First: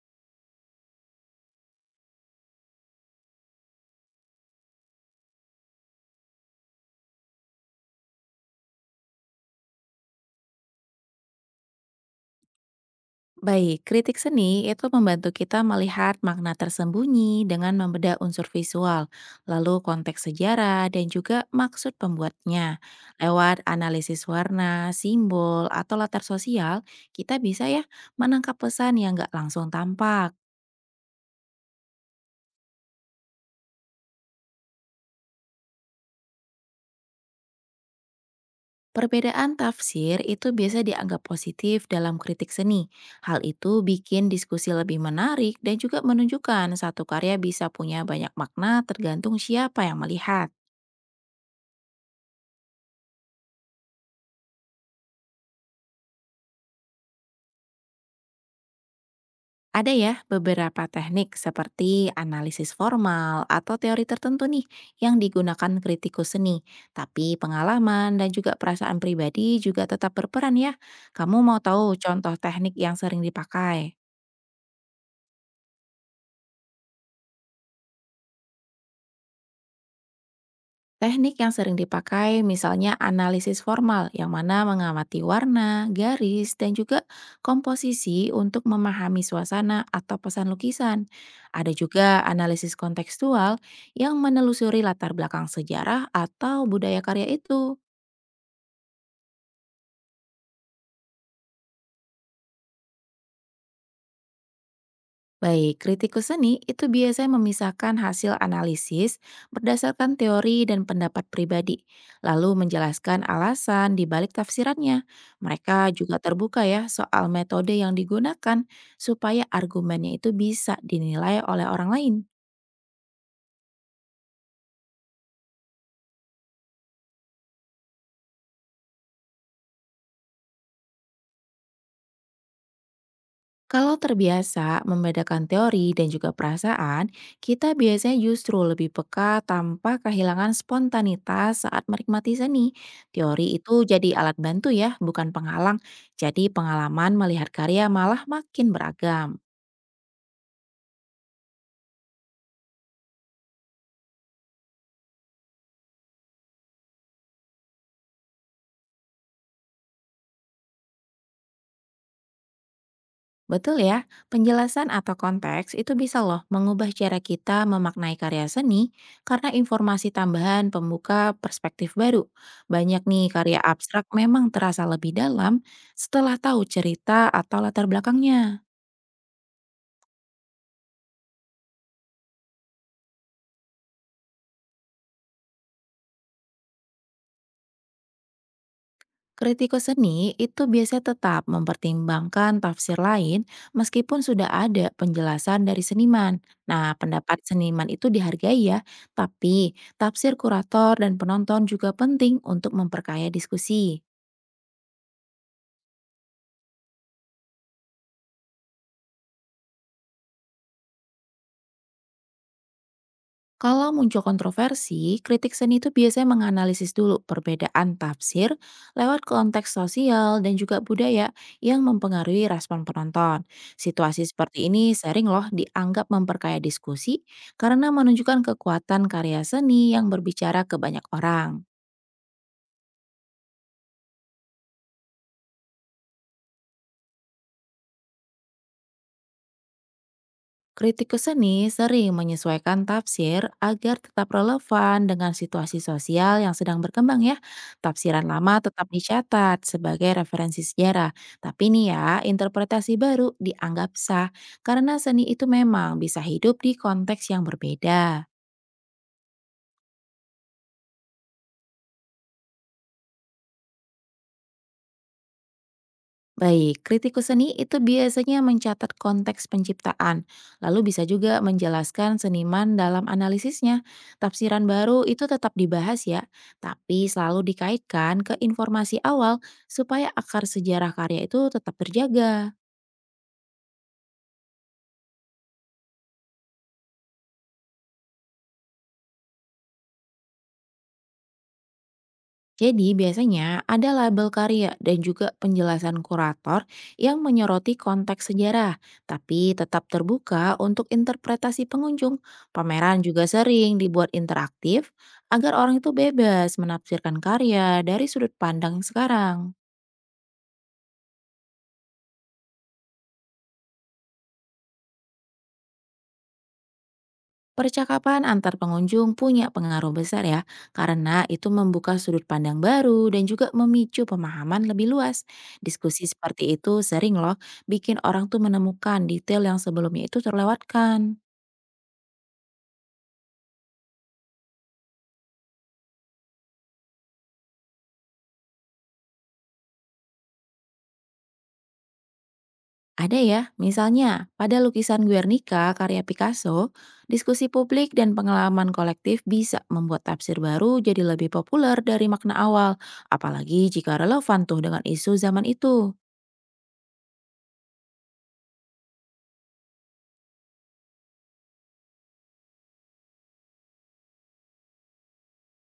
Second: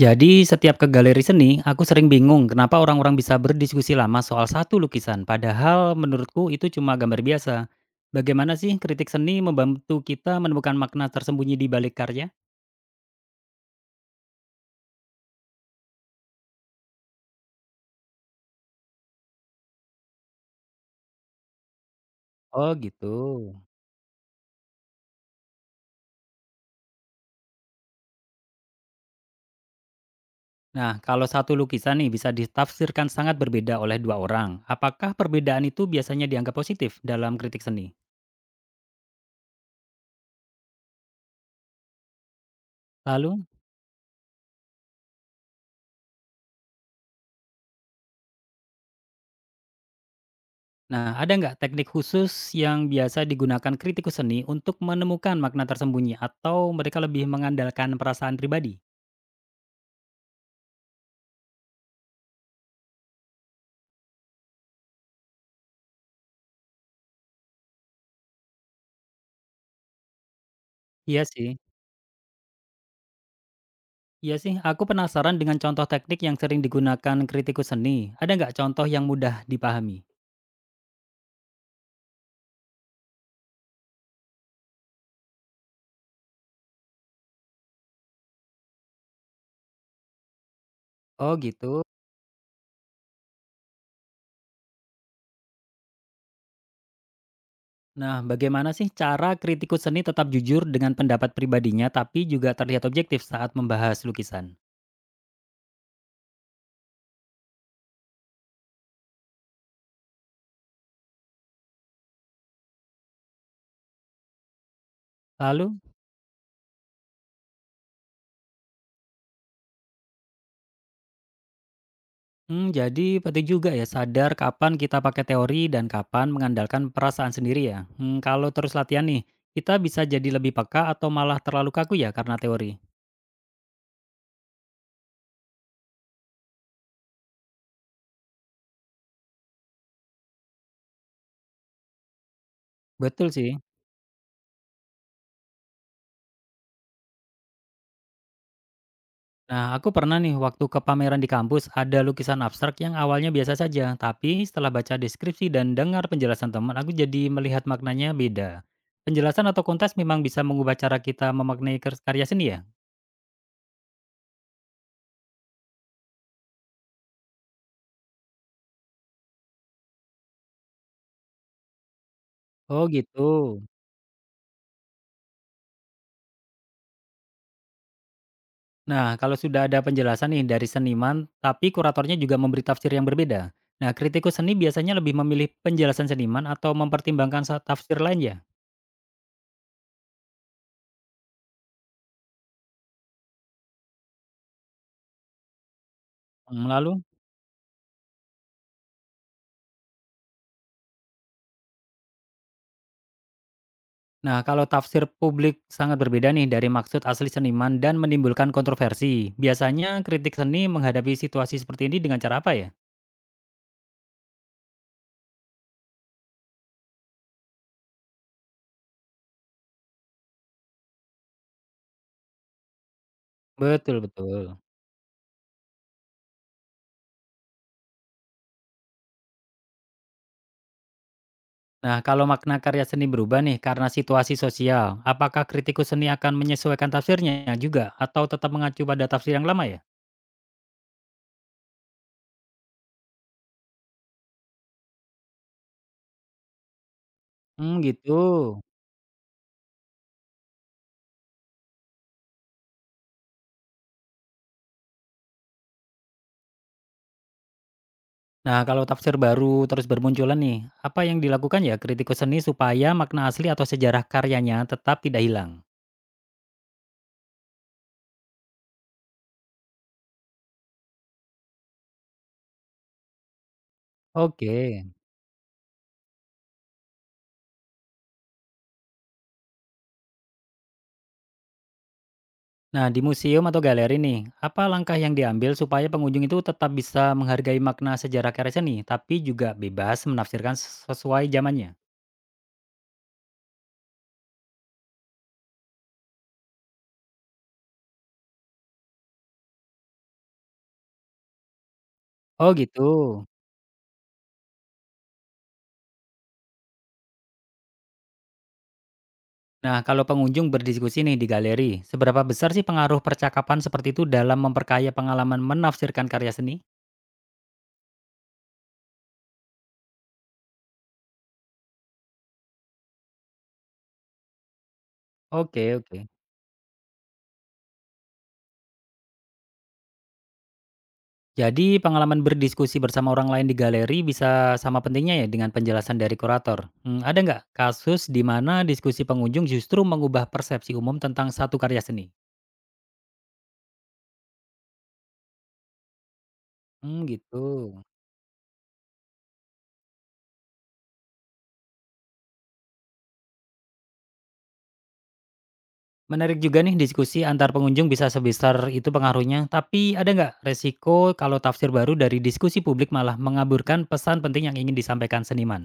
Jadi setiap ke galeri seni, aku sering bingung kenapa orang-orang bisa berdiskusi lama soal satu lukisan. Padahal menurutku itu cuma gambar biasa. Bagaimana sih kritik seni membantu kita menemukan makna tersembunyi di balik karya? Baik, kritik seni itu membantu kita melihat makna tersembunyi dengan membedah unsur visual, lalu konteks sejarah, dan juga maksud Oh pembuatnya. gitu. Lewat analisis warna, simbol, atau latar sosial, kita bisa ya menangkap pesan yang nggak langsung tampak. Nah, kalau satu lukisan nih bisa ditafsirkan sangat berbeda oleh dua orang. Apakah perbedaan itu biasanya dianggap positif dalam kritik seni? Perbedaan tafsir itu biasa dianggap positif dalam kritik seni. Hal Lalu, itu bikin diskusi lebih menarik dan juga menunjukkan satu karya bisa punya banyak makna tergantung siapa yang melihat. nah ada nggak teknik khusus yang biasa digunakan kritikus seni untuk menemukan makna tersembunyi atau mereka lebih mengandalkan perasaan pribadi? Ada ya beberapa teknik seperti analisis formal atau teori tertentu nih yang digunakan kritikus seni. Tapi pengalaman dan juga perasaan pribadi juga tetap berperan ya. Iya Kamu sih mau tahu contoh teknik yang sering dipakai? iya sih, aku penasaran dengan contoh teknik yang sering digunakan kritikus seni. Ada nggak contoh yang mudah dipahami? Teknik yang sering dipakai misalnya analisis formal yang mana mengamati warna, garis, dan juga komposisi untuk memahami suasana atau pesan lukisan. Oh Ada gitu. juga analisis kontekstual yang menelusuri latar belakang sejarah atau budaya karya itu. Nah, bagaimana sih cara kritikus seni tetap jujur dengan pendapat pribadinya tapi juga terlihat objektif saat membahas lukisan? Baik, kritikus seni itu biasanya memisahkan hasil analisis berdasarkan teori dan pendapat pribadi, lalu menjelaskan alasan di balik tafsirannya. Lalu, Mereka juga terbuka ya soal metode yang digunakan supaya argumennya itu bisa dinilai oleh orang lain. hmm, jadi penting juga ya sadar kapan kita pakai teori dan kapan mengandalkan perasaan sendiri ya. Hmm, kalau terus latihan nih, kita bisa jadi lebih peka atau malah terlalu kaku ya karena teori. Kalau terbiasa membedakan teori dan juga perasaan, kita biasanya justru lebih peka tanpa kehilangan spontanitas saat menikmati seni. Betul sih. Teori itu jadi alat bantu ya, bukan penghalang. Jadi pengalaman melihat karya malah makin beragam. Nah, aku pernah nih waktu ke pameran di kampus ada lukisan abstrak yang awalnya biasa saja, tapi setelah baca deskripsi dan dengar penjelasan teman, aku jadi melihat maknanya beda. Penjelasan atau kontes memang bisa mengubah cara kita memaknai karya seni ya? Betul ya, penjelasan atau konteks itu bisa loh mengubah cara kita memaknai karya seni karena informasi tambahan pembuka perspektif baru. Oh Banyak nih karya gitu. abstrak memang terasa lebih dalam setelah tahu cerita atau latar belakangnya. Nah, kalau sudah ada penjelasan nih dari seniman, tapi kuratornya juga memberi tafsir yang berbeda. Nah, kritikus seni biasanya lebih memilih penjelasan seniman atau mempertimbangkan tafsir lain ya? Kritikus seni itu biasanya tetap mempertimbangkan tafsir lain meskipun sudah ada penjelasan dari seniman. Hmm, Nah, lalu? pendapat seniman itu dihargai ya, tapi tafsir kurator dan penonton juga penting untuk memperkaya diskusi. Nah, kalau tafsir publik sangat berbeda nih dari maksud asli seniman dan menimbulkan kontroversi. Biasanya kritik seni menghadapi situasi seperti ini dengan cara apa ya? Kalau muncul kontroversi, kritik seni itu biasanya menganalisis dulu perbedaan tafsir lewat konteks sosial dan juga budaya yang mempengaruhi respon penonton. Betul, Situasi betul. seperti ini sering loh dianggap memperkaya diskusi karena menunjukkan kekuatan karya seni yang berbicara ke banyak orang. Nah, kalau makna karya seni berubah nih karena situasi sosial, apakah kritikus seni akan menyesuaikan tafsirnya juga atau tetap mengacu pada tafsir yang lama ya? Kritikus seni sering menyesuaikan tafsir agar tetap relevan dengan situasi sosial yang sedang berkembang ya. Hmm, gitu. Tafsiran lama tetap dicatat sebagai referensi sejarah. Tapi nih ya, interpretasi baru dianggap sah karena seni itu memang bisa hidup di konteks yang berbeda. Nah, kalau tafsir baru terus bermunculan nih, apa yang dilakukan ya kritikus seni supaya makna asli atau sejarah karyanya tetap tidak hilang? Baik, kritikus seni itu biasanya mencatat konteks penciptaan, lalu bisa juga menjelaskan seniman dalam analisisnya. Tafsiran Oke. baru itu tetap dibahas ya, tapi selalu dikaitkan ke informasi awal supaya akar sejarah karya itu tetap terjaga. Nah, di museum atau galeri nih, apa langkah yang diambil supaya pengunjung itu tetap bisa menghargai makna sejarah karya seni, tapi juga bebas menafsirkan sesuai zamannya? Jadi biasanya ada label karya dan juga penjelasan kurator yang menyoroti konteks sejarah, tapi tetap terbuka untuk interpretasi pengunjung. Oh gitu. Pameran juga sering dibuat interaktif agar orang itu bebas menafsirkan karya dari sudut pandang sekarang. Nah, kalau pengunjung berdiskusi nih di galeri, seberapa besar sih pengaruh percakapan seperti itu dalam memperkaya pengalaman menafsirkan karya seni? Percakapan antar pengunjung punya pengaruh besar ya, karena itu membuka sudut pandang baru dan juga memicu pemahaman lebih luas. Oke, Diskusi oke. seperti itu sering loh bikin orang tuh menemukan detail yang sebelumnya itu terlewatkan. Jadi pengalaman berdiskusi bersama orang lain di galeri bisa sama pentingnya ya dengan penjelasan dari kurator. Hmm, ada nggak kasus di mana diskusi pengunjung justru mengubah persepsi umum tentang satu karya seni? Ada ya, misalnya pada lukisan Guernica karya Picasso, Mmm, gitu. diskusi publik dan pengalaman kolektif bisa membuat tafsir baru jadi lebih populer dari makna awal, apalagi jika relevan tuh dengan isu zaman itu. Menarik juga nih diskusi antar pengunjung bisa sebesar itu pengaruhnya. Tapi ada nggak resiko kalau tafsir baru dari diskusi publik malah mengaburkan pesan penting yang ingin disampaikan seniman?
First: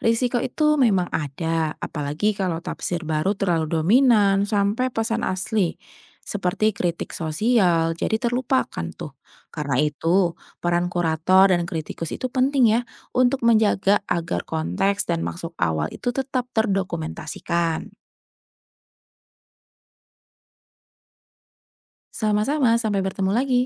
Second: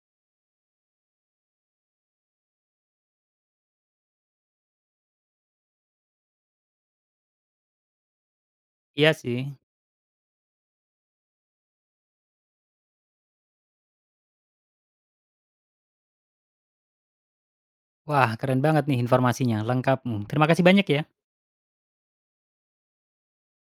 Risiko itu memang ada, apalagi kalau tafsir baru terlalu dominan sampai pesan asli, seperti kritik sosial, jadi terlupakan tuh. Iya sih. Karena itu, peran kurator dan kritikus itu penting ya untuk menjaga agar konteks dan maksud awal itu tetap terdokumentasikan. Wah, keren banget nih informasinya, lengkap, terima kasih banyak ya. Sama-sama, sampai bertemu lagi.